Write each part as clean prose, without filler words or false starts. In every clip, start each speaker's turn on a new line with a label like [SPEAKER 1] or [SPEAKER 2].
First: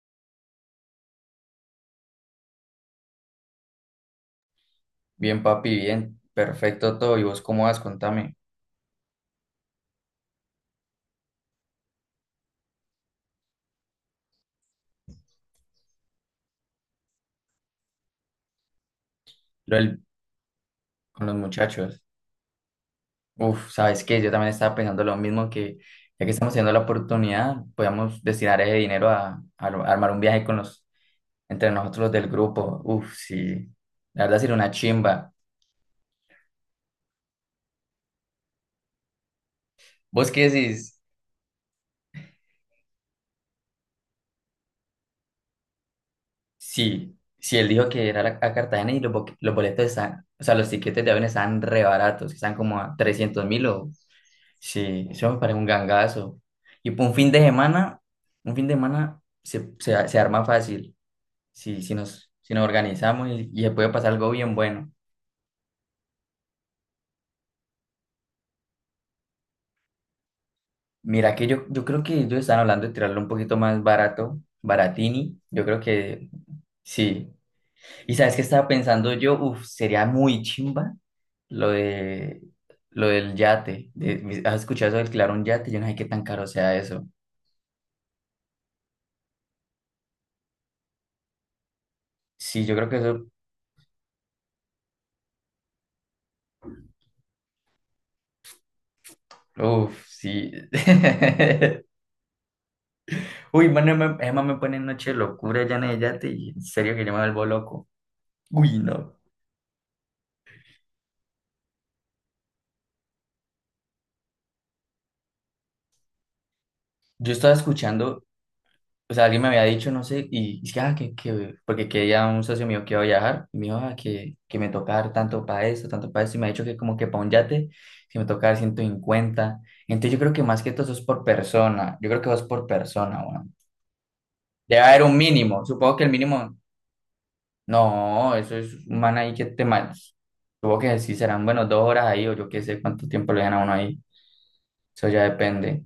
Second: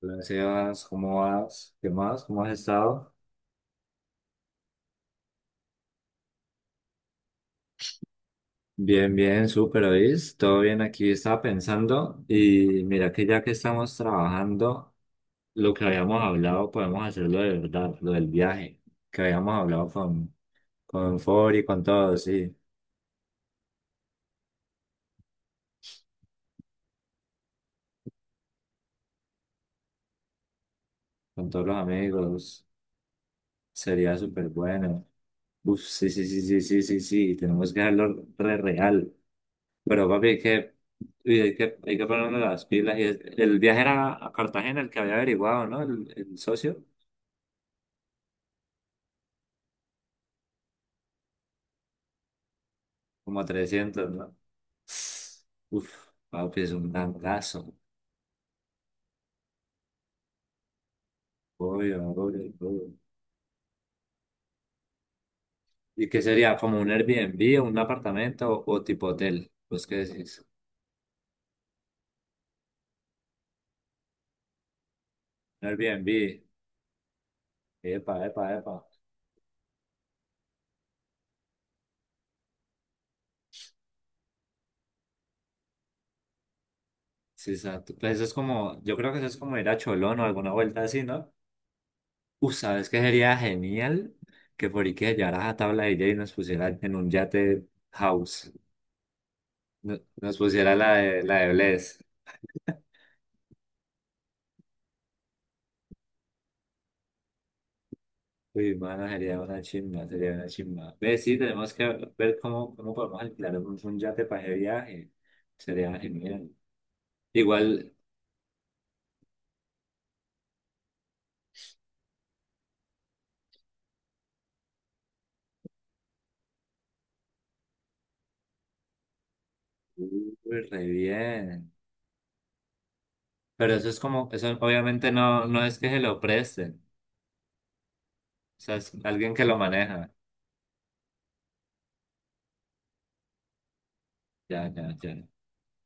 [SPEAKER 1] Hola, Sebas, ¿cómo vas? ¿Qué más? ¿Cómo has estado?
[SPEAKER 2] Bien, papi, bien. Perfecto todo. ¿Y vos cómo vas? Contame.
[SPEAKER 1] Bien, bien, súper, ¿oís? Todo bien aquí, estaba pensando y mira que ya que estamos trabajando, lo que habíamos hablado podemos hacerlo de verdad, lo del viaje, que habíamos
[SPEAKER 2] Lo
[SPEAKER 1] hablado
[SPEAKER 2] del-
[SPEAKER 1] con
[SPEAKER 2] con los
[SPEAKER 1] Fori, con
[SPEAKER 2] muchachos.
[SPEAKER 1] todos, sí,
[SPEAKER 2] Uf, ¿sabes qué? Yo también estaba pensando lo mismo, que ya que estamos teniendo la oportunidad, podemos destinar ese dinero a armar un viaje con los,
[SPEAKER 1] con todos
[SPEAKER 2] entre
[SPEAKER 1] los
[SPEAKER 2] nosotros los del
[SPEAKER 1] amigos,
[SPEAKER 2] grupo. Uf, sí.
[SPEAKER 1] sería
[SPEAKER 2] La verdad
[SPEAKER 1] súper
[SPEAKER 2] sería una
[SPEAKER 1] bueno.
[SPEAKER 2] chimba.
[SPEAKER 1] Uf, sí, sí, sí, sí, sí, sí, sí, tenemos que hacerlo re real. Pero papi,
[SPEAKER 2] ¿Vos qué decís?
[SPEAKER 1] uy, hay que ponernos las pilas. Y el viaje era a Cartagena el que había averiguado, ¿no? El socio,
[SPEAKER 2] Sí. Si él dijo que era a Cartagena, y los, los boletos están, o sea, los tiquetes de avión están re baratos, están como a
[SPEAKER 1] como a
[SPEAKER 2] 300.000. O
[SPEAKER 1] 300, ¿no?
[SPEAKER 2] sí, eso me parece un
[SPEAKER 1] Uf,
[SPEAKER 2] gangazo.
[SPEAKER 1] papi, es un
[SPEAKER 2] Y por un fin de
[SPEAKER 1] gangazo.
[SPEAKER 2] semana, un fin de semana se arma fácil. Si, si
[SPEAKER 1] Obvio,
[SPEAKER 2] nos,
[SPEAKER 1] obvio,
[SPEAKER 2] si nos
[SPEAKER 1] obvio.
[SPEAKER 2] organizamos, y se puede pasar algo bien bueno.
[SPEAKER 1] ¿Y qué sería? ¿Como un Airbnb o un apartamento o, tipo hotel? Pues, ¿qué decís?
[SPEAKER 2] Mira que yo creo que ellos están hablando de tirarlo un poquito más barato, baratini. Yo
[SPEAKER 1] Un
[SPEAKER 2] creo que
[SPEAKER 1] Airbnb.
[SPEAKER 2] sí. Y
[SPEAKER 1] Epa,
[SPEAKER 2] sabes qué
[SPEAKER 1] epa,
[SPEAKER 2] estaba
[SPEAKER 1] epa.
[SPEAKER 2] pensando yo, uf, sería muy chimba lo de lo del yate. ¿Has escuchado eso de alquilar un yate? Yo no sé qué tan caro sea eso.
[SPEAKER 1] Sí, exacto. Pues eso es como, yo creo que eso es como ir a Cholón o alguna vuelta así, ¿no?
[SPEAKER 2] Sí, yo
[SPEAKER 1] ¿Sabes
[SPEAKER 2] creo que
[SPEAKER 1] qué
[SPEAKER 2] eso,
[SPEAKER 1] sería genial? Que Forique llevaras a tabla de DJ y nos pusiera en un yate house.
[SPEAKER 2] uf,
[SPEAKER 1] Nos
[SPEAKER 2] sí.
[SPEAKER 1] pusiera la de, Bless.
[SPEAKER 2] Uy, mano, Emma, Emma me pone en noche de locura, ya Yate, y en serio que yo me vuelvo loco.
[SPEAKER 1] Uy,
[SPEAKER 2] Uy,
[SPEAKER 1] mano,
[SPEAKER 2] no.
[SPEAKER 1] sería una chimba, sería una chimba. Ve, sí, tenemos que ver cómo, podemos alquilar un yate para ese viaje. Sería genial.
[SPEAKER 2] Yo estaba
[SPEAKER 1] Igual,
[SPEAKER 2] escuchando, o sea, alguien me había dicho, no sé, y es que, ah, que, porque que ya un socio mío que iba a viajar, y me dijo, que me toca dar tanto para eso, y me ha dicho que como que para un yate, que me toca dar 150. Entonces yo creo que
[SPEAKER 1] uy,
[SPEAKER 2] más que todo
[SPEAKER 1] re
[SPEAKER 2] eso es por
[SPEAKER 1] bien.
[SPEAKER 2] persona, yo creo que vas por persona, bueno.
[SPEAKER 1] Pero eso es como, eso
[SPEAKER 2] Debe haber
[SPEAKER 1] obviamente
[SPEAKER 2] un
[SPEAKER 1] no, no
[SPEAKER 2] mínimo,
[SPEAKER 1] es que
[SPEAKER 2] supongo
[SPEAKER 1] se
[SPEAKER 2] que el
[SPEAKER 1] lo
[SPEAKER 2] mínimo.
[SPEAKER 1] presten.
[SPEAKER 2] No, eso
[SPEAKER 1] O sea,
[SPEAKER 2] es
[SPEAKER 1] es
[SPEAKER 2] un man ahí
[SPEAKER 1] alguien que
[SPEAKER 2] que
[SPEAKER 1] lo
[SPEAKER 2] te
[SPEAKER 1] maneja.
[SPEAKER 2] manos. Supongo que sí serán, bueno, 2 horas ahí, o yo qué sé cuánto tiempo le dan a uno ahí.
[SPEAKER 1] Ya, ya,
[SPEAKER 2] Eso
[SPEAKER 1] ya.
[SPEAKER 2] ya depende.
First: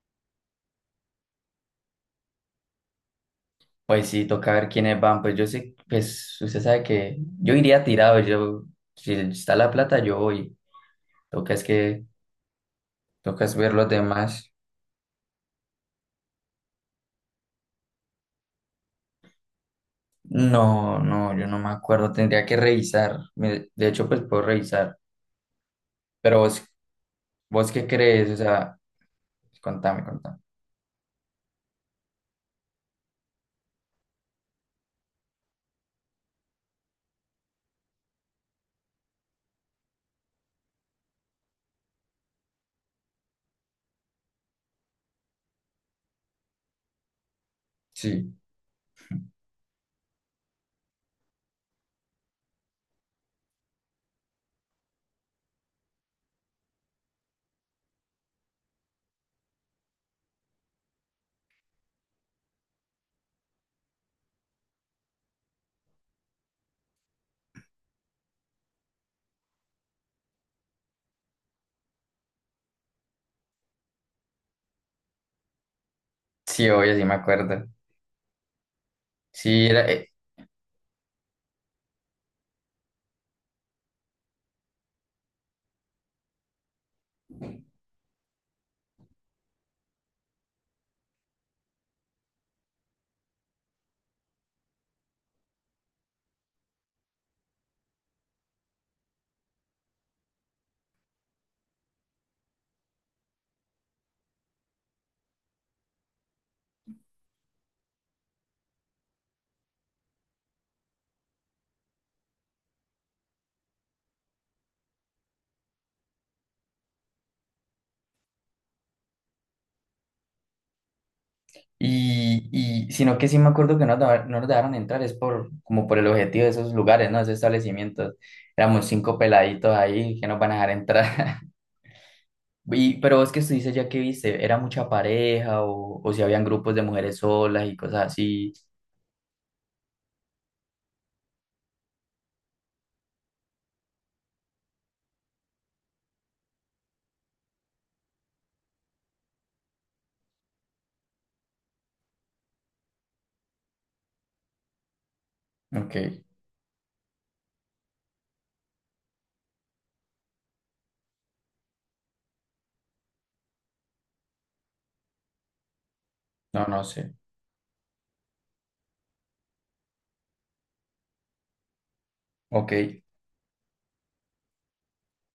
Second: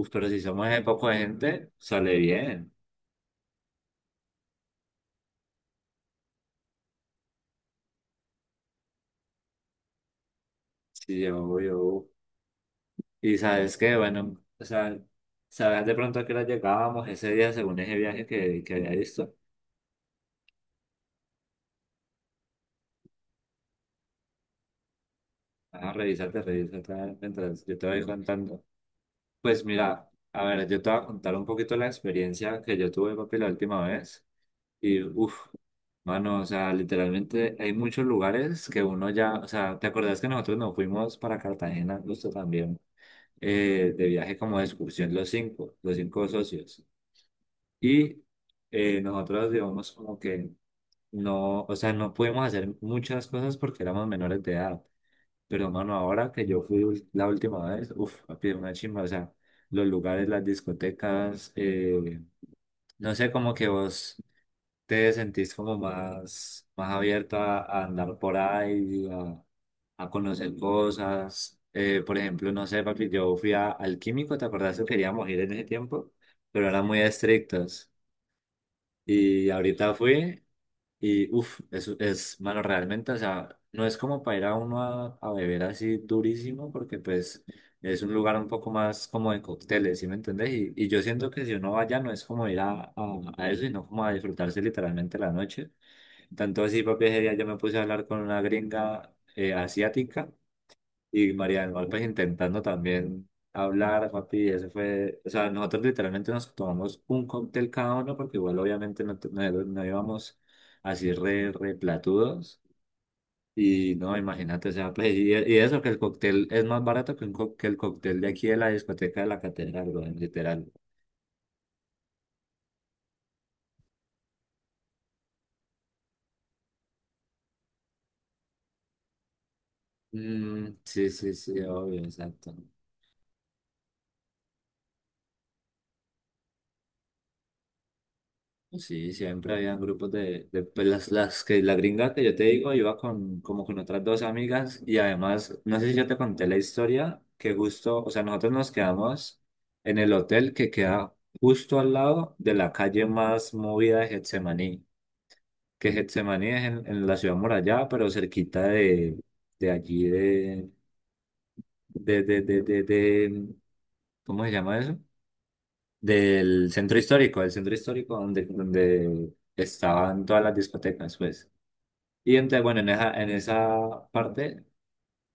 [SPEAKER 1] Uf, pero si somos ese poco de gente, sale bien.
[SPEAKER 2] Pues sí, toca ver quiénes van. Pues yo sé, pues usted sabe que yo iría tirado. Yo, si está la plata, yo voy.
[SPEAKER 1] Sí,
[SPEAKER 2] Toca es que,
[SPEAKER 1] obvio. Y
[SPEAKER 2] toca es ver
[SPEAKER 1] sabes
[SPEAKER 2] los
[SPEAKER 1] qué, bueno,
[SPEAKER 2] demás.
[SPEAKER 1] o sea, sabes de pronto a qué hora llegábamos ese día según ese viaje que, había visto.
[SPEAKER 2] No, no, yo no me acuerdo. Tendría que revisar. De hecho, pues puedo revisar.
[SPEAKER 1] Ah,
[SPEAKER 2] Pero
[SPEAKER 1] revísate,
[SPEAKER 2] vos,
[SPEAKER 1] revísate mientras
[SPEAKER 2] ¿vos
[SPEAKER 1] yo te
[SPEAKER 2] qué
[SPEAKER 1] voy
[SPEAKER 2] crees? O
[SPEAKER 1] contando.
[SPEAKER 2] sea,
[SPEAKER 1] Pues
[SPEAKER 2] contame,
[SPEAKER 1] mira,
[SPEAKER 2] contame.
[SPEAKER 1] a ver, yo te voy a contar un poquito la experiencia que yo tuve, papi, la última vez. Y uff, mano, o sea, literalmente hay muchos lugares que uno ya, o sea, ¿te acordás que nosotros nos fuimos para Cartagena justo también? De viaje como de excursión los cinco, socios. Y
[SPEAKER 2] Sí,
[SPEAKER 1] nosotros, digamos, como que no, o sea, no pudimos hacer muchas cosas porque éramos menores de edad. Pero, mano, ahora que yo fui la última vez, uff, papi, una chimba, o sea, los lugares, las discotecas, no sé, como que vos te sentís como más, más abierto a, andar por ahí, a conocer cosas. Por ejemplo, no sé, papi, yo fui al químico, ¿te acordás que queríamos ir en ese tiempo? Pero
[SPEAKER 2] sí,
[SPEAKER 1] eran
[SPEAKER 2] obvio,
[SPEAKER 1] muy
[SPEAKER 2] sí me acuerdo.
[SPEAKER 1] estrictos. Y
[SPEAKER 2] Sí, era,
[SPEAKER 1] ahorita fui y uff, es, malo realmente, o sea, no es como para ir a uno a beber así durísimo, porque pues es un lugar un poco más como de cócteles, ¿sí me entendés? Y yo siento que si uno va allá no es como ir a eso, sino como a disfrutarse literalmente la noche. Tanto así, papi, ese día yo me puse a hablar con una gringa asiática y Marian López intentando también hablar, papi, ese fue, o sea, nosotros literalmente nos tomamos un cóctel cada uno, porque igual obviamente no, no, no íbamos así re, platudos, y no, imagínate, o sea, pues, y eso que el cóctel es más barato que el cóctel de aquí de la discoteca de la catedral, weón, literal.
[SPEAKER 2] y sino que sí me acuerdo que no, no nos dejaron entrar, es por como por el objetivo de esos lugares, ¿no? Esos establecimientos. Éramos cinco peladitos ahí que nos van a dejar
[SPEAKER 1] Mm, sí, sí,
[SPEAKER 2] entrar.
[SPEAKER 1] sí, obvio, exacto.
[SPEAKER 2] Y, pero vos que dices ya que viste, ¿era mucha pareja o si habían grupos de mujeres solas y cosas así?
[SPEAKER 1] Sí, siempre habían grupos de, pues, las que la gringa que yo te digo, iba con como con otras dos amigas y además, no sé si yo te conté la historia, que justo, o sea, nosotros nos quedamos en el hotel que queda justo al lado de la calle más movida de Getsemaní, que
[SPEAKER 2] Ok,
[SPEAKER 1] Getsemaní es en, la ciudad murallada, pero cerquita de allí de, de, de, de, de- ¿cómo se llama eso?
[SPEAKER 2] no,
[SPEAKER 1] del
[SPEAKER 2] no
[SPEAKER 1] centro
[SPEAKER 2] sé.
[SPEAKER 1] histórico, del centro histórico donde, estaban todas las discotecas, pues. Y entonces,
[SPEAKER 2] Ok,
[SPEAKER 1] bueno, en esa parte,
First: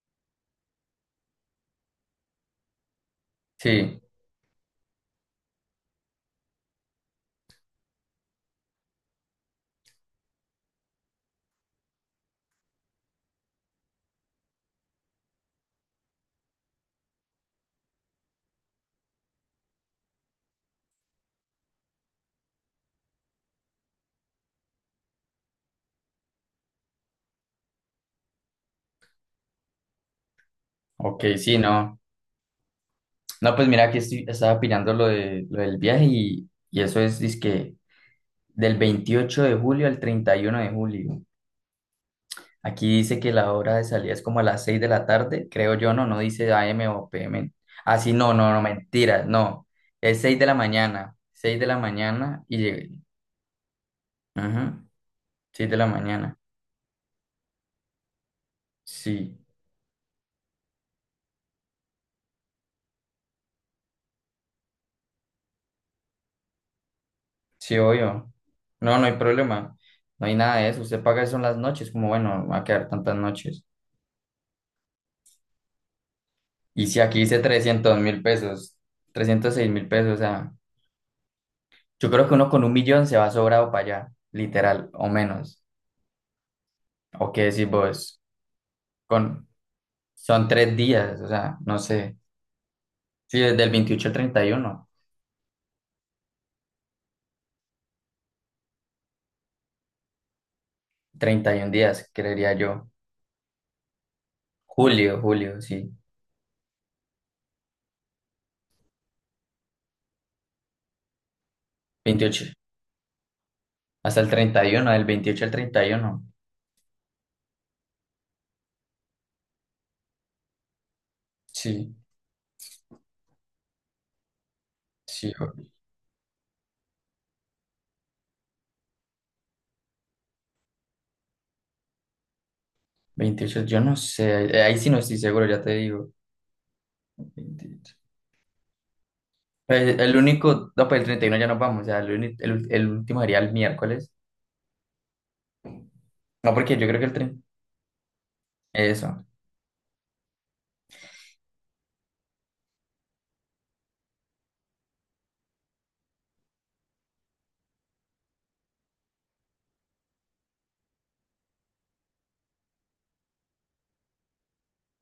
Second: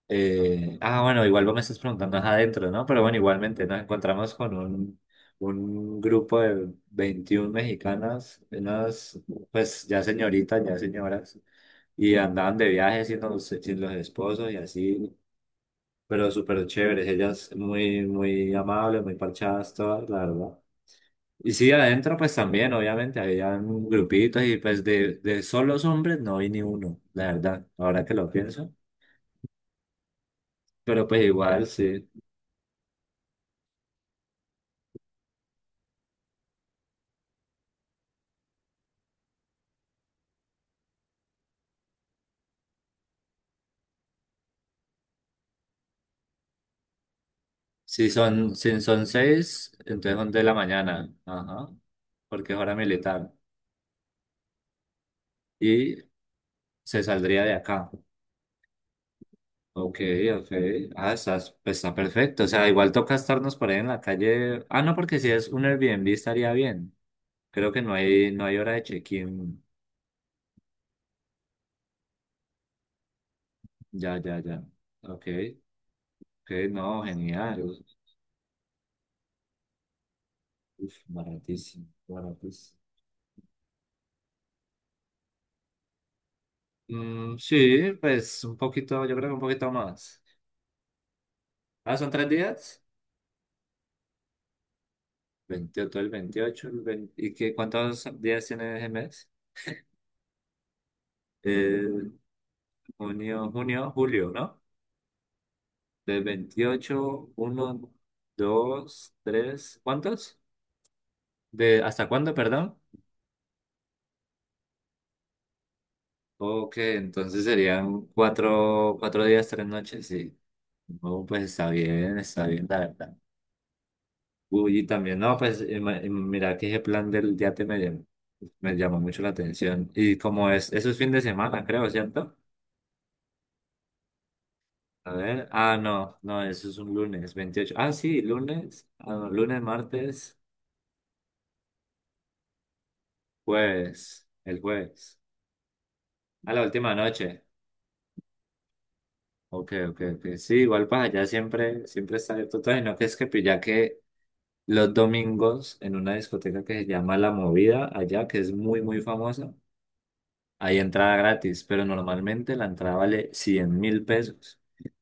[SPEAKER 1] bueno, igual vos me estás preguntando ajá, adentro, ¿no? Pero bueno, igualmente nos
[SPEAKER 2] sí,
[SPEAKER 1] encontramos con un, grupo de 21 mexicanas, unas, pues ya señoritas, ya señoras, y andaban de viaje sin los esposos y así. Pero súper chéveres, ellas muy, muy amables, muy parchadas todas, la verdad. Y sí, adentro pues también, obviamente, había un grupitos y pues de, solos hombres no vi ni uno, la verdad, ahora que lo pienso. Pero pues
[SPEAKER 2] ok, sí,
[SPEAKER 1] igual,
[SPEAKER 2] no.
[SPEAKER 1] sí.
[SPEAKER 2] No, pues mira, aquí estoy, estaba opinando lo, de, lo del viaje, y eso es, que del 28 de julio al 31 de julio. Aquí dice que la hora de salida es como a las 6 de la tarde, creo yo, no, no dice AM o PM. Ah,
[SPEAKER 1] Si
[SPEAKER 2] sí, no, no,
[SPEAKER 1] son,
[SPEAKER 2] no,
[SPEAKER 1] si son
[SPEAKER 2] mentira, no.
[SPEAKER 1] seis, entonces
[SPEAKER 2] Es
[SPEAKER 1] son
[SPEAKER 2] 6
[SPEAKER 1] de
[SPEAKER 2] de
[SPEAKER 1] la
[SPEAKER 2] la
[SPEAKER 1] mañana,
[SPEAKER 2] mañana, 6 de
[SPEAKER 1] ajá,
[SPEAKER 2] la mañana
[SPEAKER 1] porque
[SPEAKER 2] y
[SPEAKER 1] es hora
[SPEAKER 2] llegué.
[SPEAKER 1] militar.
[SPEAKER 2] Ajá, 6 de la
[SPEAKER 1] Y
[SPEAKER 2] mañana.
[SPEAKER 1] se saldría de acá.
[SPEAKER 2] Sí,
[SPEAKER 1] Ok, ok. Ah, pues está perfecto. O sea, igual toca estarnos por ahí en la calle. Ah, no, porque si es un Airbnb estaría bien. Creo
[SPEAKER 2] sí,
[SPEAKER 1] que no hay,
[SPEAKER 2] obvio.
[SPEAKER 1] no hay hora de
[SPEAKER 2] No, no hay
[SPEAKER 1] check-in.
[SPEAKER 2] problema, no hay nada de eso. Usted paga eso en las noches, como bueno, va a quedar tantas noches.
[SPEAKER 1] Ya, ya, ya. Ok. Ok,
[SPEAKER 2] Y si
[SPEAKER 1] no,
[SPEAKER 2] aquí dice
[SPEAKER 1] genial.
[SPEAKER 2] 300.000 pesos, 306.000 pesos, o sea,
[SPEAKER 1] Uf, baratísimo,
[SPEAKER 2] yo creo que uno con un
[SPEAKER 1] baratísimo.
[SPEAKER 2] millón se va sobrado para allá, literal, o menos. ¿O
[SPEAKER 1] Mm,
[SPEAKER 2] qué decís
[SPEAKER 1] sí,
[SPEAKER 2] vos?
[SPEAKER 1] pues un poquito, yo creo que un
[SPEAKER 2] Con,
[SPEAKER 1] poquito más.
[SPEAKER 2] son 3 días, o sea, no
[SPEAKER 1] Ah, son
[SPEAKER 2] sé.
[SPEAKER 1] tres días.
[SPEAKER 2] Sí, desde el 28 al 30, 31
[SPEAKER 1] Veintiocho, el veintiocho, el 20, ¿y qué, cuántos días tiene ese mes?
[SPEAKER 2] 31 días,
[SPEAKER 1] Eh,
[SPEAKER 2] creería yo.
[SPEAKER 1] junio, julio, ¿no?
[SPEAKER 2] Julio, julio, sí.
[SPEAKER 1] De veintiocho, uno, dos, tres, ¿cuántos? De, ¿hasta cuándo,
[SPEAKER 2] veintiocho
[SPEAKER 1] perdón?
[SPEAKER 2] hasta el treinta y uno del veintiocho al treinta y uno
[SPEAKER 1] Ok, entonces serían cuatro, cuatro días, tres noches, sí. Oh, pues
[SPEAKER 2] Sí,
[SPEAKER 1] está bien, la verdad. Uy, y también,
[SPEAKER 2] sí.
[SPEAKER 1] no, pues mira que ese plan del yate me llamó mucho la atención. Y eso es fin de semana, creo, ¿cierto?
[SPEAKER 2] 28, yo no sé. Ahí, ahí sí no
[SPEAKER 1] A
[SPEAKER 2] estoy seguro,
[SPEAKER 1] ver,
[SPEAKER 2] ya te
[SPEAKER 1] ah,
[SPEAKER 2] digo.
[SPEAKER 1] no, no, eso es un lunes, veintiocho. Ah,
[SPEAKER 2] 28.
[SPEAKER 1] sí, lunes, no, lunes,
[SPEAKER 2] Pues, el
[SPEAKER 1] martes,
[SPEAKER 2] único, no, pues el 31 ya nos vamos, o sea, el último sería el miércoles.
[SPEAKER 1] el jueves, a
[SPEAKER 2] No,
[SPEAKER 1] la
[SPEAKER 2] porque yo
[SPEAKER 1] última
[SPEAKER 2] creo que el 30.
[SPEAKER 1] noche.
[SPEAKER 2] Eso.
[SPEAKER 1] Ok, ok, ok. Sí, igual para allá siempre, siempre está abierto todo. Y no que es que pues, ya que los domingos en una discoteca que se llama La Movida, allá, que es muy, muy famosa. Hay entrada gratis, pero normalmente la entrada vale 100.000 pesos,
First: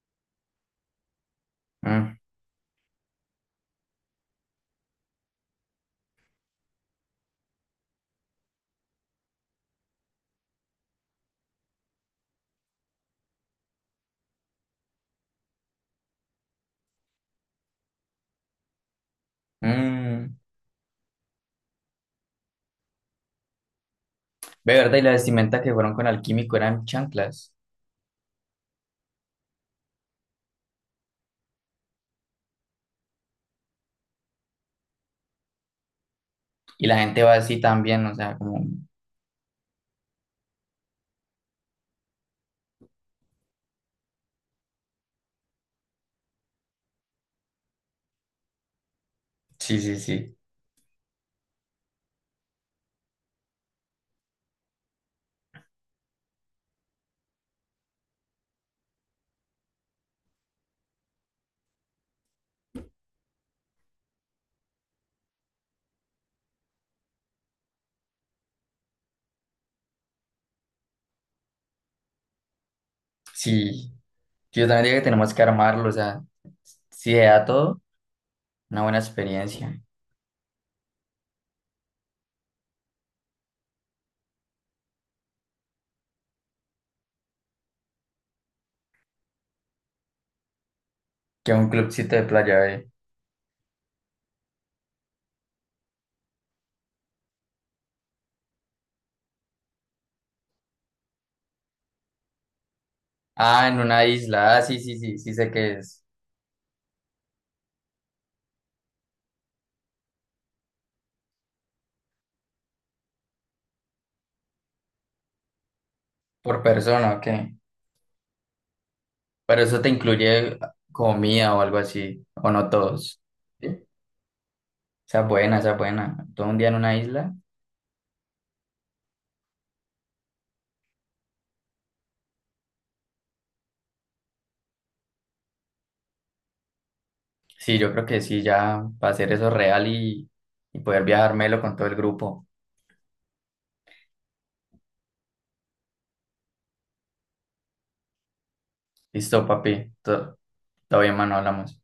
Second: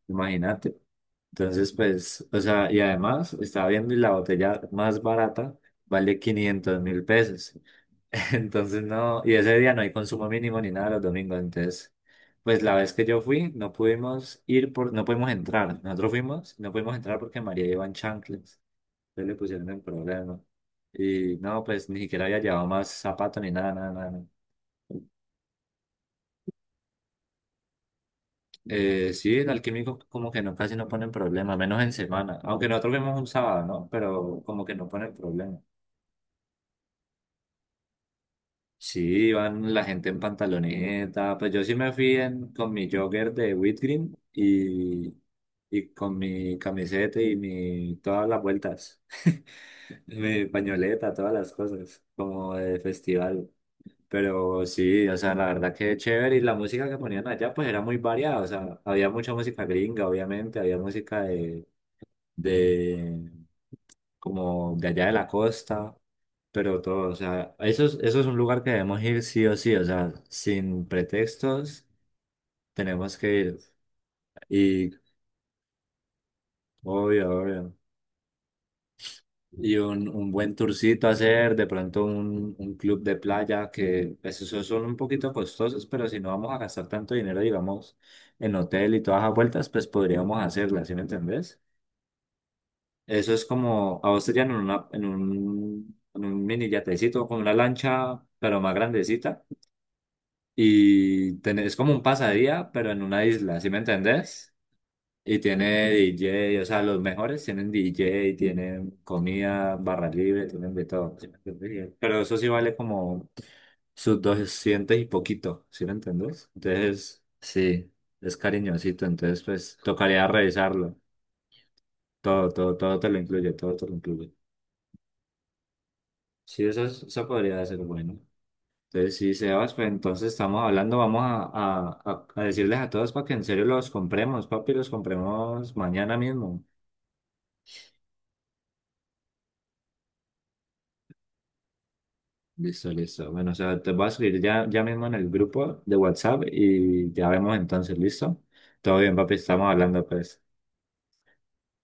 [SPEAKER 1] imagínate. Entonces,
[SPEAKER 2] Mm,
[SPEAKER 1] pues, o sea, y además estaba viendo y la botella más barata vale 500.000 pesos. Entonces, no, y ese día no hay consumo mínimo ni nada los domingos. Entonces, pues la vez que yo fui, no pudimos ir no pudimos entrar. Nosotros fuimos, no pudimos entrar porque María iba en chanclas. Entonces le pusieron el
[SPEAKER 2] mm.
[SPEAKER 1] problema. Y no, pues ni siquiera había llevado más zapatos ni nada, nada, nada.
[SPEAKER 2] Ve, verdad, y la vestimenta que fueron con Alquímico eran chanclas.
[SPEAKER 1] Sí, en alquímico como que no, casi no ponen problema, menos en semana. Aunque nosotros vemos un sábado, ¿no? Pero como que no ponen problema.
[SPEAKER 2] Y la gente va así también, o sea, como.
[SPEAKER 1] Sí, van la gente en pantaloneta. Pues yo sí me fui con mi jogger de Whitgreen y con mi camiseta y mi, todas las vueltas.
[SPEAKER 2] Sí, sí, sí.
[SPEAKER 1] Mi pañoleta, todas las cosas, como de festival. Pero sí, o sea, la verdad que chévere. Y la música que ponían allá, pues era muy variada. O sea, había mucha música gringa, obviamente, había música de como de allá de la costa, pero todo, o sea, eso es, un lugar que debemos ir sí o sí, o sea, sin pretextos tenemos que ir.
[SPEAKER 2] Sí, yo también
[SPEAKER 1] Y
[SPEAKER 2] digo que tenemos que armarlo, o sea, si se
[SPEAKER 1] obvio,
[SPEAKER 2] da
[SPEAKER 1] obvio.
[SPEAKER 2] todo, una buena
[SPEAKER 1] Y
[SPEAKER 2] experiencia.
[SPEAKER 1] un, buen tourcito hacer, de pronto un club de playa, que pues, esos son un poquito costosos, pero si no vamos a gastar tanto dinero, digamos, en hotel y todas las vueltas, pues podríamos hacerlas, ¿sí me
[SPEAKER 2] ¿Que
[SPEAKER 1] entendés?
[SPEAKER 2] un clubcito de playa, eh?
[SPEAKER 1] Eso es como, a vos te llevan en un mini yatecito, con una lancha, pero más grandecita. Y tenés, es como un pasadía, pero en una isla,
[SPEAKER 2] Ah,
[SPEAKER 1] ¿sí me
[SPEAKER 2] en una
[SPEAKER 1] entendés?
[SPEAKER 2] isla, ah, sí, sí, sí, sí
[SPEAKER 1] Y
[SPEAKER 2] sé que
[SPEAKER 1] tiene
[SPEAKER 2] es
[SPEAKER 1] DJ, o sea, los mejores tienen DJ, tienen comida, barra libre, tienen de todo. ¿Sí me entendés? Pero eso sí vale como sus 200 y poquito, ¿sí me entendés?
[SPEAKER 2] por persona,
[SPEAKER 1] Entonces,
[SPEAKER 2] ok.
[SPEAKER 1] sí, es cariñosito, entonces
[SPEAKER 2] Pero
[SPEAKER 1] pues
[SPEAKER 2] eso te
[SPEAKER 1] tocaría
[SPEAKER 2] incluye
[SPEAKER 1] revisarlo.
[SPEAKER 2] comida o algo así,
[SPEAKER 1] Todo,
[SPEAKER 2] o no
[SPEAKER 1] todo, todo te lo
[SPEAKER 2] todos.
[SPEAKER 1] incluye, todo
[SPEAKER 2] ¿Sí?
[SPEAKER 1] te lo incluye.
[SPEAKER 2] Esa es buena, esa es buena. Todo un
[SPEAKER 1] Sí,
[SPEAKER 2] día en
[SPEAKER 1] eso,
[SPEAKER 2] una
[SPEAKER 1] eso
[SPEAKER 2] isla.
[SPEAKER 1] podría ser bueno. Entonces, sí, Sebas, pues entonces estamos hablando, vamos a, a decirles a todos para que en serio los compremos, papi, los compremos mañana mismo.
[SPEAKER 2] Sí, yo creo que sí, ya para hacer eso real, y poder viajármelo con todo el grupo.
[SPEAKER 1] Listo, listo. Bueno, o sea, te voy a escribir ya mismo en el grupo de WhatsApp y ya vemos entonces, ¿listo? Todo bien, papi,
[SPEAKER 2] Listo,
[SPEAKER 1] estamos
[SPEAKER 2] papi.
[SPEAKER 1] hablando,
[SPEAKER 2] Todo,
[SPEAKER 1] pues.
[SPEAKER 2] todo bien, mano, hablamos.